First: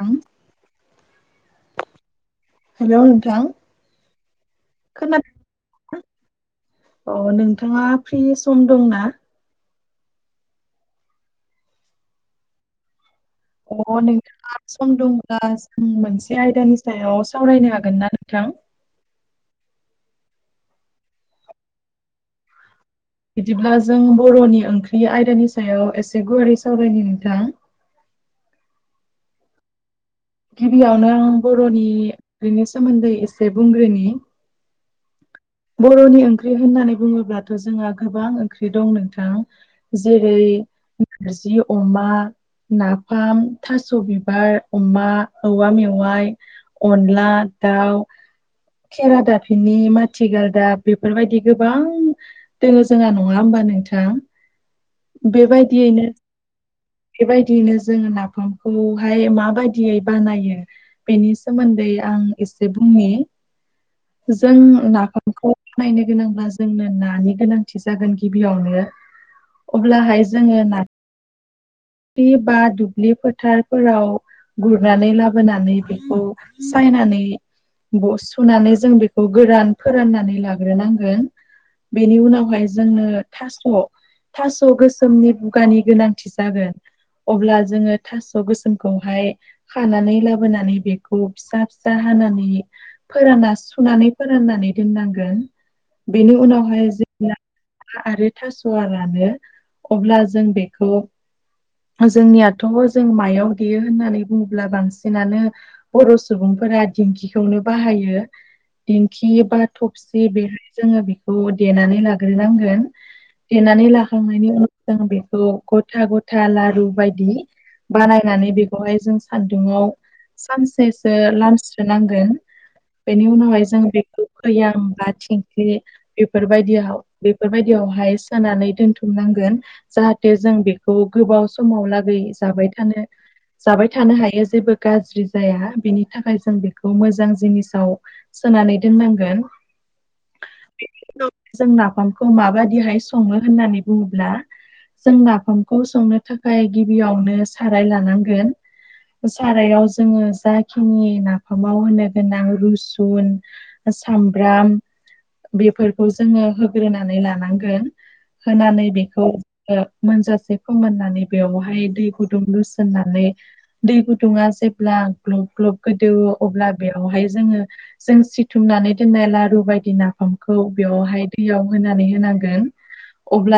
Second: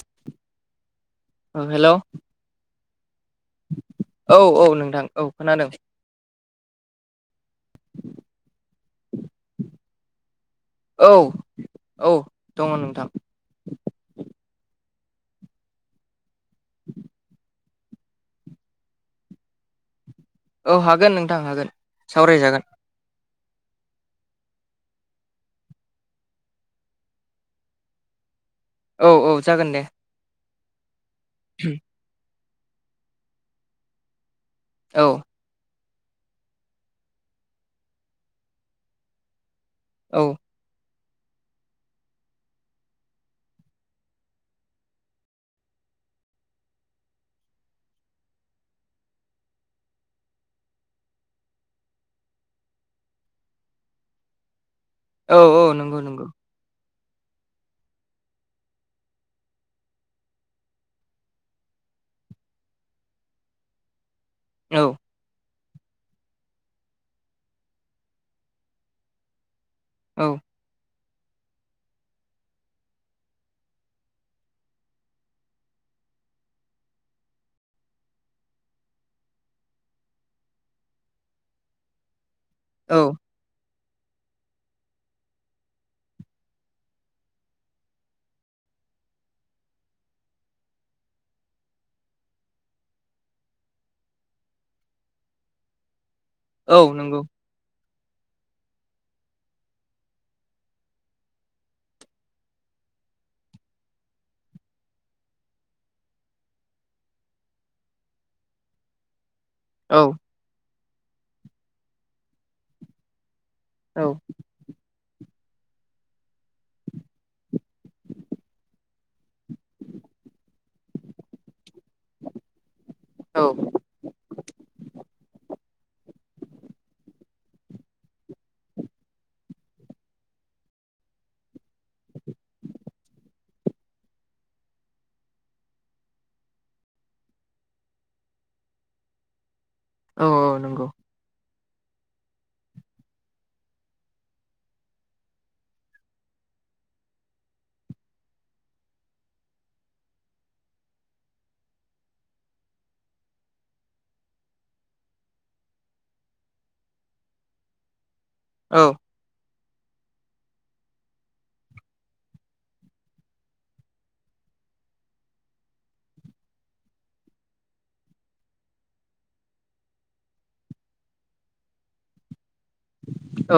थां औ hello hello नोंथां। औ औ नोंथां औ खोनादों। अ नोंथाङा फ्रि सम दंना? औ औ दङ नोंथां। अ न थाब सम दंब्ला जों मोनसे आयदानि सायाव सावरायनो हागोन ना नोंथां। औ हागोन नोंथां हागोन सावरायजागोन। बिदिब्ला जों बर'नि ओंख्रि आयदानि सायाव एसे गुवारै सावरायनो नोंथा औ औ जागोन दे। गिबियावनो आं बर'निनि सोमोन्दै एसे बुंग्रोनि औ। बर'नि ओंख्रि होननानै बुङोब्लाथ' जोंहा गोबां ओंख्रि दं नोंथां। औ जेरै नरजि अमा, नाफाम, थास' बिबार, अमा, औवा मेवाइ, अनला दाउ, खेरा दाफिनि, माने थि गालदाब बेफोरबायदि गोबां दङ जोंहा नङा होमबा नोंथां। औ औ नंगौ बेबायदियैनो नंगौ बेबायदियैनो जोङो नाफामखौहाय माबायदियै बानायो बेनि सोमोन्दै आं एसे बुंनि। जों औ ना [unintelligible] खौ नायनो गोनांब्ला जोंनो नानि गोनांथि जागोन गिबियावनो। अब्लाहाय औ जोङो ना लि बा दुब्लि फोथारफोराव गुरनानै लाबोनानै बेखौ सायनानै सुनानै जों बेखौ गोरान फोराननानै लाग्रोनांगोन। बेनि उनावहाय औ जोंङनो थास' थास' गोसोमनि बुगानि गोनांथि जागोन। अब्ला जोङो थास' गोसोमखौहाय खानानै लाबोनानै बेखौ फिसा फिसा हानानै फोरानना सुनानै फोराननानै दोननांगोन, बेनि औ उनावहाय नंगौ जों हा आरो थास'वा रानो अब्ला जों बेखौ जोंनियाथ' जों मायाव देयो होननानै बुङोब्ला? बांसिनानो बर' सुबुंफोरा दिंखिखौनो बाहायो दिंखि बा औ थफसि बेहाय जोङो बेखौ देनानै लाग्रोनांगोन। देनानै औ लाखांनायनि उनाव जों बेखौ गथा गथा आथा लारु बायदि बानायनानै बेखौहाय जों सान्दुङाव सानसेसो लामस्रो नांगोन बेनि औ उनावहाय जों बेखौ भैयाय बा थिंल्खी बेफोरबायदियाव बेफोरबायदियावहाय सोनानै दोन्थुमनांगोन जाहाथे जों बे खौ गोबाव समाव लागै जाबाय थानो जाबाय थानो हायो जेबो गाज्रि जाया बेनि थाखाय जों बेखौ मोजां जिनिसाव सोनानै दोननांगोन। औ नंगौ जों नाफामखौ माबाददिहाय सङो होननानै बुङोब्ला? जों नाफाम खौ संनो थाखाय गिबियावनो साराय लानांगोन। मु सारायाव जोङो जाखिनि नाफामाव होनो गोनां रुसुन सामब्राम बेफोरखौ जोङो होग्रोनानै लानांगोन। औ होनानै बेखौ मोनजासे फोमोननानै बेवहाय दै गुदुं लुसोननानै दै गुदुङा जेब्ला ग्लब ग्लब गोदौ अब्ला बेयावहाय जोङो जों सिथुमनानै दोननाय लारु बायदि नाफामखौ बेयावहाय दैयाव होनानै होनांगोन।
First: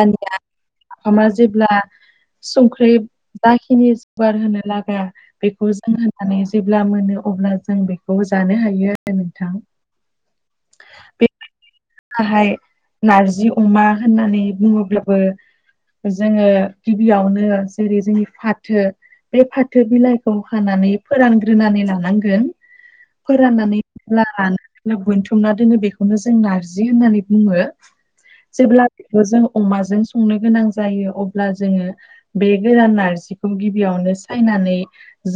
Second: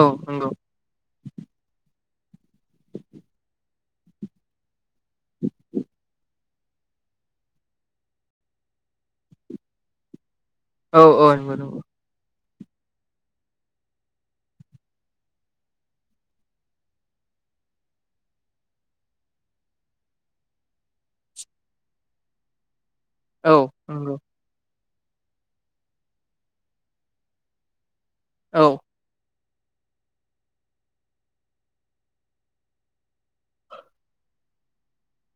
औ नंगौ आफामा जेब्ला संख्रि जाखिनि जुगार होनो लागा बेखौ जों होननानै जेब्ला मोनो अब्ला जों बेखौ जानो हायो आरो नोंथां। औ बे औ नंगौ नंगौ। गाहाय नारजि अमा होननानै बुङोब्लाबो जोङो गिबियावनो जेरै जोंनि फाथो बे फाथो बिलाइखौ हानानै फोरानग्रोनानै लानांगोन। औ फोराननानै नंगौ लानानै दोन बोनथुमना दोनो बेखौनो जों नारजि होननानै बुङो। औ जेब्ला बेखौ जों अमाजों संनो गोनां जायो अब्ला जोङो बे गोदान नारजिखौ गिबियावनो सायनानै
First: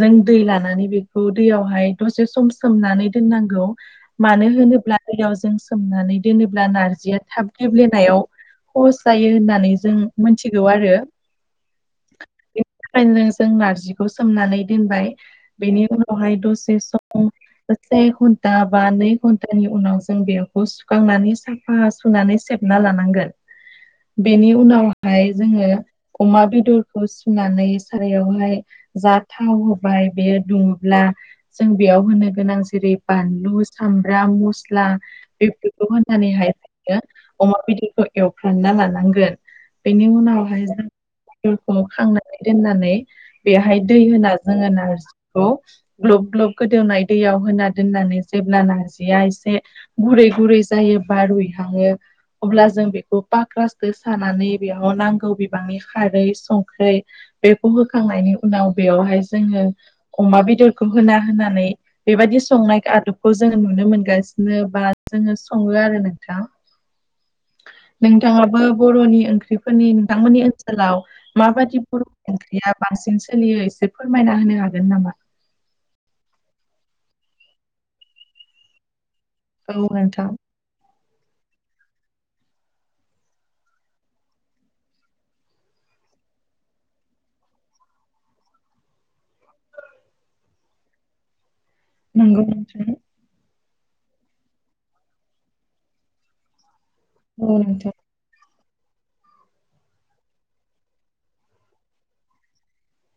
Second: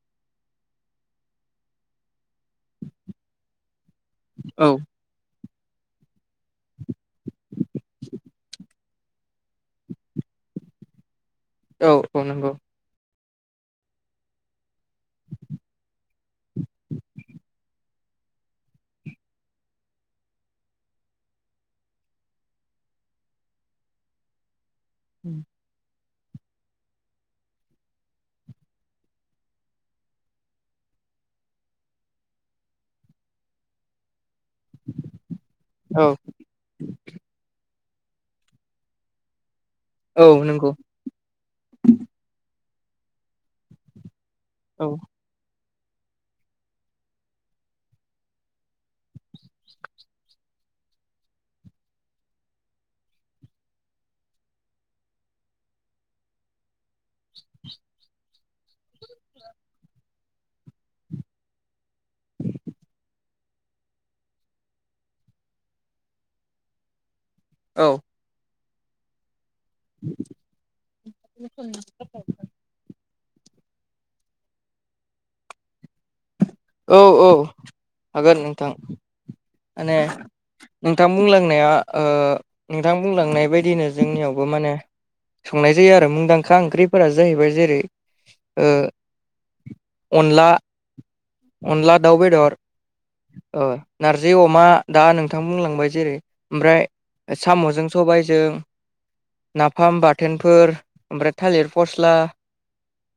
जों दै लानानै बेखौ दैयावहाय दसे सम सोमनानै दोननांगौ। मानो औ होनोब्ला दैयाव जों सोमनानै दोनोब्ला नारजिया थाब गेब्लेनायाव पस जायो होननानै जों मोनथिगौ आरो। औ औ नंगौ। ओंखायनो जों नारजिखौ सोमनानै दोनबाय बेनि उनावहाय दसे सम से घन्टा बा नै घन्टानि उनाव जों बेखौ सुखांनानै साफा सुनानै सेबना लानांगोन, बेनि उनावहाय जोङो अमा बेदरखौ सुनानै सारायावहाय जा थाव होबाय बेयो दुङोब्ला जों बेयाव होनो गोनां जेरै बानलु सामब्राम मुसु मस्ला बेफोरखौ औ होननानै हाय अमा बेदरखौ एवफ्रानना लानांगोन बेनि औ उनावहाय नंगौ जों बेखौ खांनानै दोननानै बेहाय दै होना जोङो औ नारजि ग्लब ग्लब गोदौनाय दैयाव होना दोननानै जेब्ला नारजिया एसे गुरै गुरै जायो बारुइहाङो। अब्ला जों बेखौ पक्रासजों सानानै बेयाव नांगौ बिबांनि खारै संख्रि बेखौ होखांनायनि उनाव बेवहाय जोङो अमा बेदरखौ होना होनानै बेबायदि संनाय आदबखौ जोङो नुनो मोनगासिनो बा जोङो सङो आरो नोंथां। [unintelligible] औ। नोंथाङाबो बर'नि ओंख्रिफोरनि नोंथांमोननि ओनसोलाव माबायदि बर'नि ओं ख्रिया बांसिन सोलियो एसे फोरमायना होनो हागोन नामा? औ औ हागोन नोंथां औ माने नोंथां नोंथां बुंलांनाया नोंथां बुंलांनाय बायदिनो जोंनियावबो माने संनाय जायो आरो मुंदांखा ओंख्रिफोरा जाहैबाय जेरै अनला अनला दाउ नंगौ बेदर नोंथां नार जि अमा दा नोंथां बुंलांबाय जेरै ओमफ्राय औ साम'जों नोंथां सबायजों नाफाम बाथोनफोर ओमफ्राय थालिर फस्ला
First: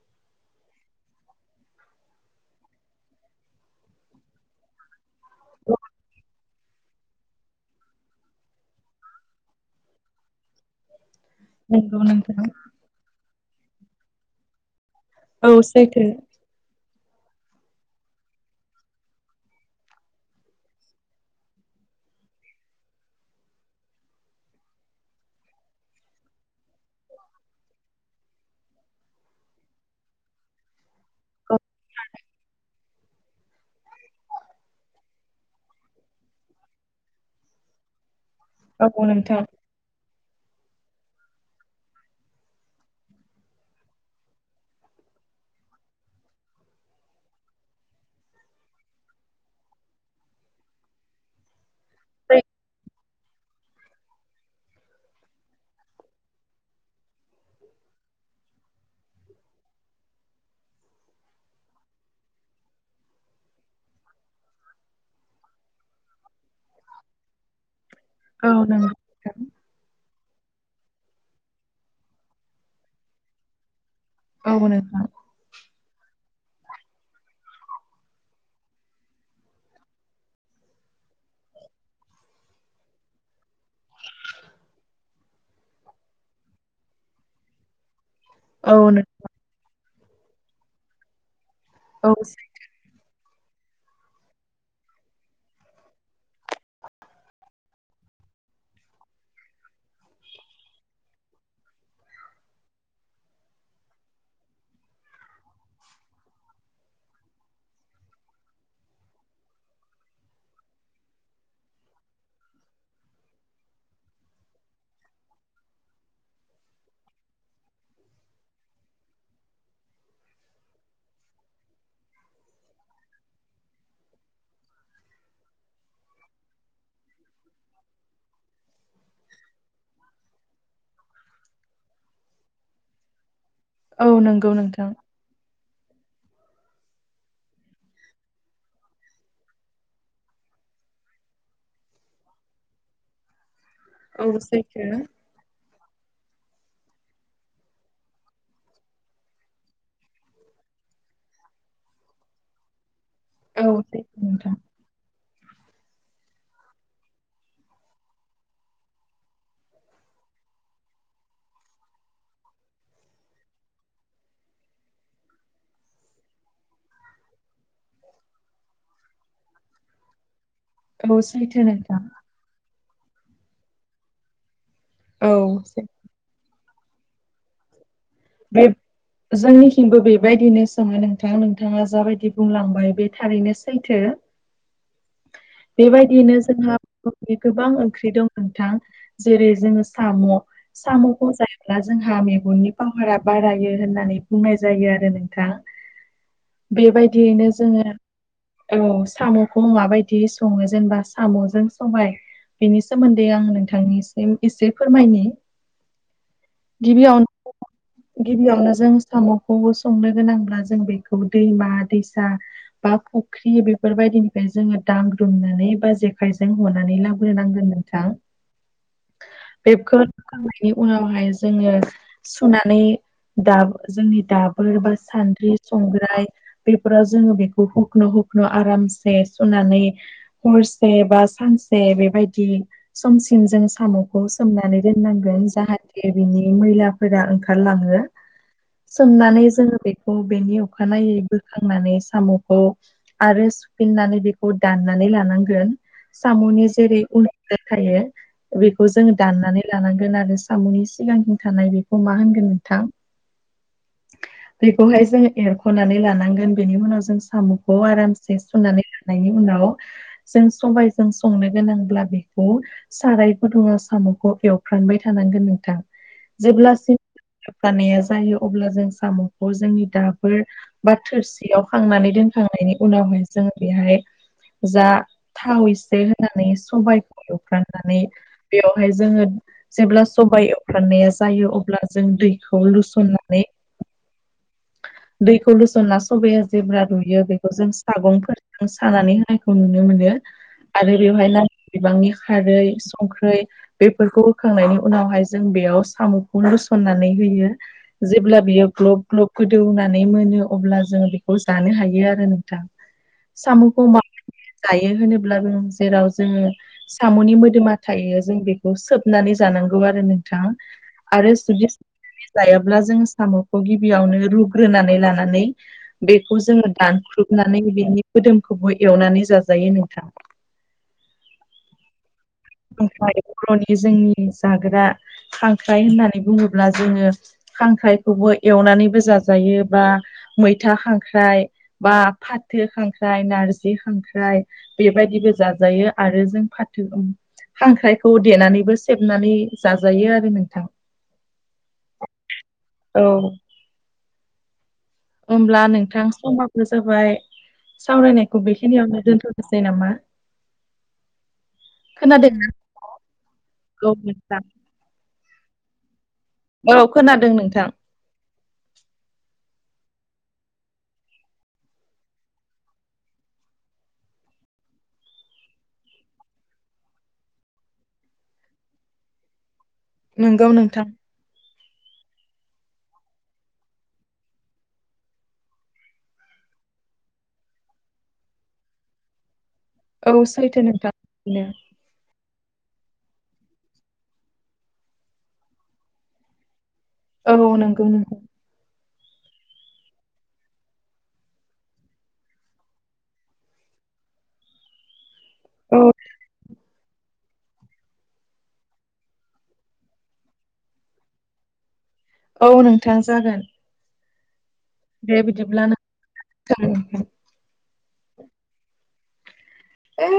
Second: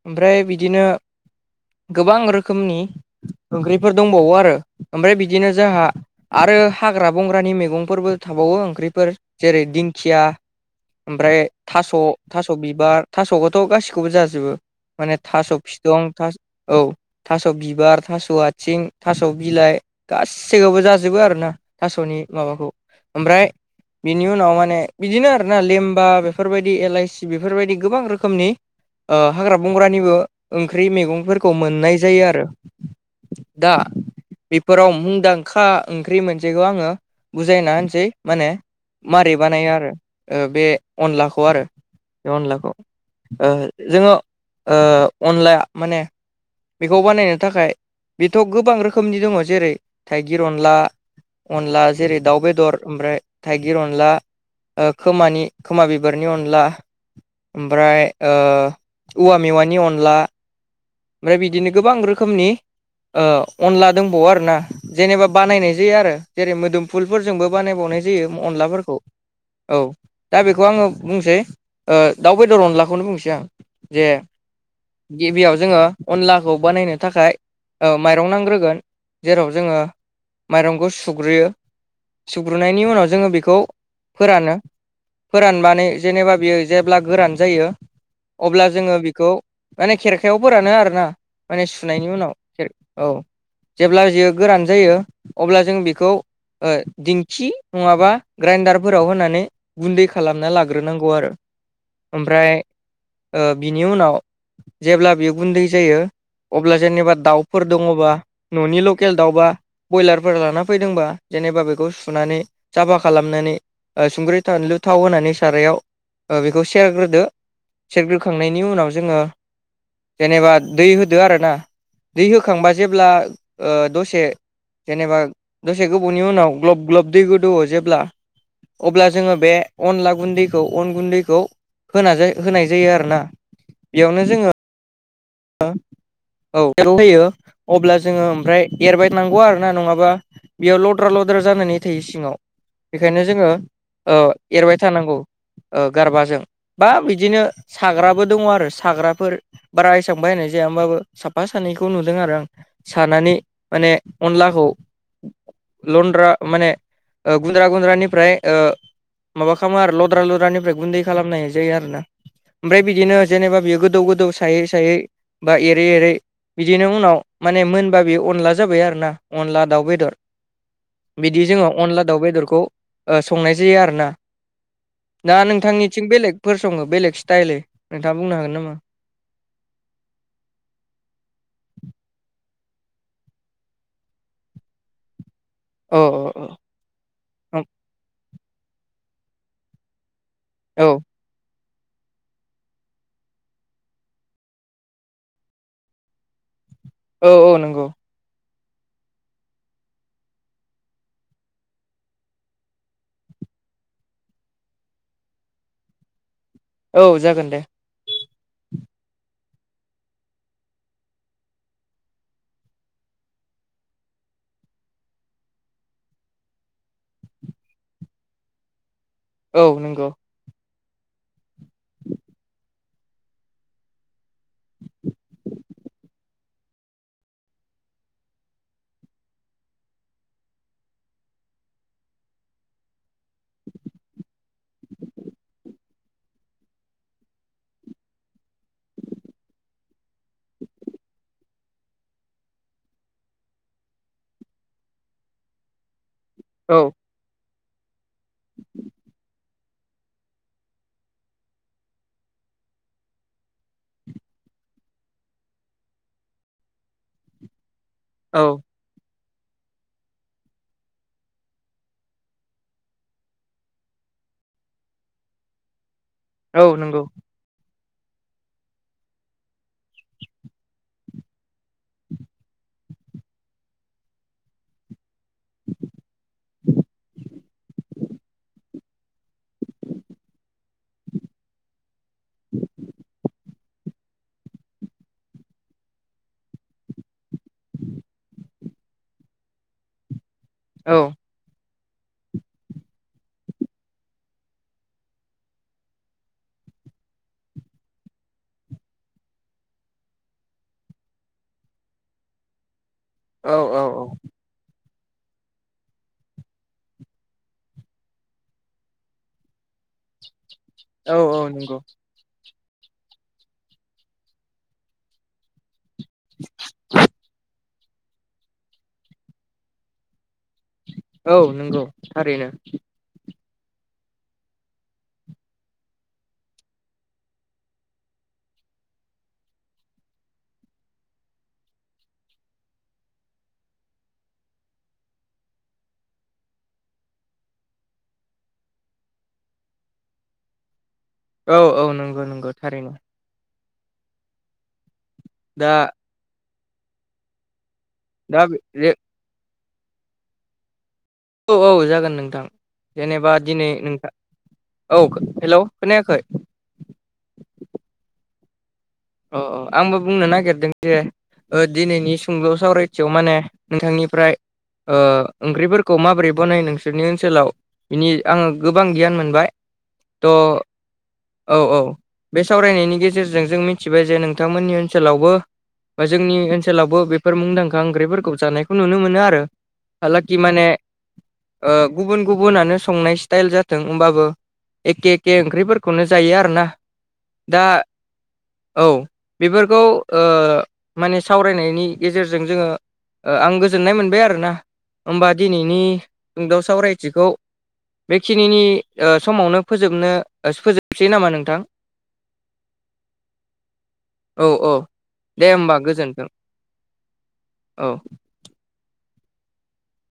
ओमफ्राय बिदिनो गोबां रोखोमनि ओंख्रिफोर दंबावो आरो ओमफ्राय बिदिनो जोंहा आरो हाग्रा बंग्रानि मैगंफोरबो थाबावो ओंख्रिफोर जेरै दिंखिया ओमफ्राय थास' नंगौ नोंथां थास' बिबार थास'खौथ' गासैखौबो जाजोबो माने थास' औ सैथो फिदं थास औ। थास' बिबार थास' आथिं थास' बिलाइ गासै सैखौबो जाजोबो आरोना थास'नि माबाखौ ओमफ्राय बिनि उनाव माने बिदिनो आरो ना लेमबा बेफोरबायदि एलाइसि बेफोरबायदि गोबां रोखोमनि हाग्रा बंग्रानिबो ओंख्रि मैगं फोरखौ मोननाय जायो आरो दा बेफोराव मुंदांखा खा ओंख्रि मोनसेखौ आङो बुजायना होनोसै माने औ औ मारै नोंथां बानायो आरो बे अनलाखौ आरो बे अनलाखौ। जोङो अनलाया माने बेखौ बानायनो थाखाय बेथ' गोबां रोखोमनि दङ जेरै थाइगिर अनला अनला जेरै दाउ बेदर ओमफ्राय थाइगिर अनला खोमानि खोमा बिबारनि अनला ओमफ्राय औवा मेवानि अनला ओमफ्राय बिदिनो गोबां रोखोमनि अनला दंबावो आरोना। जेनेबा बानायनाय जायो आरो जेरै मोदोमफुलफोरजोंबो बानायबावनाय जायो औ नंगौ अनलाफोरखौ नोंथां औ दा बेखौ आङो बुंनोसै दाउ बेदर अनलाखौनो बुंनोसै आं। जे औ नोंथां गिबियाव जोङो अनलाखौ बानायनो थाखाय माइरं नांग्रोगोन जेराव जोङो माइरंखौ सुग्रोयो सुग्रोनायनि उनाव जोङो बेखौ फोरानो फोराननानै जेनेबा बियो जेब्ला गोरान जायो। अब्ला जोङो औ बेखौ माने खेरखायाव फोरानो आरोना माने सुनायनि औ उनाव। औ जेब्ला बियो गोरान जायो अब्ला जों बेखौ दिंखि नङाबा ग्राइन्डारफोराव होनानै गुन्दै खालामना लाग्रोनांगौ आरो ओमफ्राय बिनि उनाव जेब्ला बे गुन्दै जायो अब्ला जेनेबा दाउफोर दङबा न'नि लकेल दाउबा बयलारफोर लाना फैदोंबा जेनेबा बेखौ सुनानै साफा खालामनानै संख्रै बानलु थाव होनानै सारायाव बेखौ सेरग्रोदो। सेरग्रोखांनायनि उनाव जोङो जेनेबा दै होदो आरो ना दै होखांबा जेब्ला ओ दसे जेनेबा दसे गोबावनि उनाव ग्लब ग्लब दै गोदोवौ जेब्ला अब्ला जोङो बे अनला गुन्दैखौ अन गुन्दैखौ होना होनाय जायो आरो ना। औ नंगौ नोंथां। औ [inaudible] होयो अब्ला जोङो ओमफ्राय एरबाय नांगौ आरो ना नङाबा बेयाव लद्रा लद्रा जानानै थायो सिङाव बेखायनो जोङो औ एरबाय थानांगौ। ओ गारबाजों बा बिदिनो साग्राबो दङ आरो साग्राफोर ब्राइस बेसेबां बायनाय जाया होनबाबो साफा सानैखौ नुदों आरो आं। सानानै औ माने सैथो नोंथां अनलाखौ लनद्रा माने ओ गुन्द्रा गुन्द्रानिफ्राय ओ माबा खालामो आरो लद्रा लद्रानिफ्राय गुन्दै खालामनाय जायो आरो ना। ओमफ्राय बिदिनो जेनेबा बियो गोदौ गोदौ सायै सायै बा एरै एरै बिदिनो उनाव माने मोनबा बे अनला जाबाय आरोना अनला दाउ बेदर। औ बिदि सैथो जोङो नोंथां अनला दाउ बेदरखौ ओ संनाय जायो आरोना दा औ नोंथांनि थिं बेलेगफोर सङो बेलेग स्टाइलै नोंथाङा बुंनो हागोन बे नामा? जोंनिथिंबो बेबायदिनो सोङो नोंथां नोंथाङा जाबायदि बुंलांबाय बे थारैनो सैथो। [inaudible] औ बेबायदियैनो जोंहा बर'नि औ गोबां ओंख्रि दं नोंथां जेरै जोङो साम'। औ साम'खौ जायोब्ला जोंहा मेगननि फावोरा बारायो होननानै बुंनाय जायो आरो नोंथां। औ बेबायदियैनो औ नंगौ जोङो औ साम'खौ माबायदि सङो जेनेबा साम'जों सबाय बेनि सोमोन्दै आं नोंथांनिसिम एसे फोरमायनि। औ गिबियाव जागोन दे। गिबियावनो जों साम'खौबो संनो गोनांब्ला जों बेखौ दैमा दैसा बा फुख्रि बेफोरबायदिनिफ्राय जोङो दांग्रोमनानै बा जेखायजों हनानै लाबोनांगोन। थां औ बेखौ नंगौ [unintelligible] खांनायनि उनावहाय जोङो सुनानै दाब जोंनि दाबोर बा सान्द्रि संग्राय बेफोराव जोङो बेखौ हुखनु हुखनु आरामसे सुनानै हरसे बा सानसे बेबायदि समसिम जों साम'खौ सोमनानै दोननांगोन जाहाथे बिनि मैला फोरा ओंखारलाङो। सोमनानै जोङो बेखौ बेनि अखानायै बोखांनानै साम'खौ आरो सुफिननानै बेखौ दाननानै लानांगोन साम'नि औ जेरै उन थायो बेखौ जोङो दाननानै लानांगोन आरो साम'नि सिगांनि थानाय बेखौ। खौ मा होनगोन नोंथां? बेखौहाय जों एरख'नानै लानांगोन बेनि उनाव जों साम'खौ आराम औ सुनानै लानायनि उनाव जों सबायजों संनो गोनांब्ला बेखौ साराय गुदुंआव साम'खौ एवफ्रानबाय थानांगोन नोंथां औ जेब्ला नंगौ एवफ्रामनाया जायो अब्ला जों साम'खौ जोंनि दाबोर बा थोरसियाव खांनानै दोनखांनायनि उनावहाय जों बेहाय जा थाव इसे होनानै सबायखौ एवफ्राननानै बेयावहाय जोङो जेब्ला सबायाइ एवफ्राननाया जायो अ जों दैखौ लुसननानै दैखौ लुसनना सबाया जेब्ला रुयो बेखौ जों सागंफोर जों सानानै होनायखौ नुनो मोनो औ आरो बेवहाय ना बिबांनि खारै संख्रै बेफोरखौ होखांनायनि उनावहाय जों बेयाव साम'खौ लुसननानै होयो। जेब्ला बियो ग्लप ग्लप गोदौनानै मोनो अब्ला जोङो बेखौ जानो हायो आरो नोंथां औ औ साम'खौ मा जायो होनोब्लाबो जेराव जोङो साम'नि मोदोमा थायो जों बेखौ सोबनानै जानांगौ आरो नोंथां। औ आरो औ जुदि नंगौ सोबनानै जायाब्ला जों साम'खौ गिबियावनो रुग्रोनानै लानानै बेखौ जोङो दानख्रुबनानै बिनि मोदोमखौबो एवनानै जाजायो नोंथां। औ नंगौ थारैनो‌। ओमफ्राय बर'नि जोंनि जाग्रा खांख्राय होननानै बुङोब्ला जोङो खांख्राइखौबो एवनानैबो जाजायो बा मैथा खांख्राइ बा फाथो खांख्राइ नारजि खांख्राइ बेबायदिबो जाजायो आरो जों फाथो उम खांख्रायखौ देनानैबो सेबनानै जाजायो आरो नोंथां। औ औ नंगौ नंगौ थारैनो। औ होब्ला दा नोंथां समाबो जाबाय दा सावरायनायखौ बे बेखिनियावनो दोनथ'नोसै नामा? औ औ जागोन नोंथां खोनादोंना जेनेबा दिनै नोंथां औ हेलौ खोनायाखै? औ खोनादों नोंथां। अ अ आंबो बुंनो नागिरदों जे ओ दिनैनि सुंद' सावरायथियाव माने नोंथांनिफ्राय ओ ओंख्रिफोरखौ माबोरै बनायो नोंसोरनि ओनसोलाव बिनि आङो गोबां गियान मोनबाय। थ' नंगौ नोंथां औ औ बे सावरायनायनि गेजेरजों जों मिथि मिथिबाय जे नोंथांमोननि ओनसोलावबो [unintelligible] जोंनि ओनसोलावबो बेफोर मुंदांखा ओंख्रिफोरखौ जानायखौ नुनो मोनो आरो औ हालाकि सैथो माने नोंथां बिदिनो ओ गुबुन गुबुनानो संनाय स्टाइल जाथों होनोमबाबो एखे एखे ओंख्रिफोरखौनो जायो आरो ना। औ नंगौ नों औ बेफोरखौ ओ माने सावरायनायनि गेजेरजों जोङो आं गोजोननाय मोनबाय आरोना होमबा दिनैनि औ जोंदाव सावरायथिखौ बेखिनिनि समावनो फोजोबनो फोजोबसै नामा नोंथां? औ नोंथां जागोन। औ औ दे होमबा गोजोन्थों नोंथां औ ए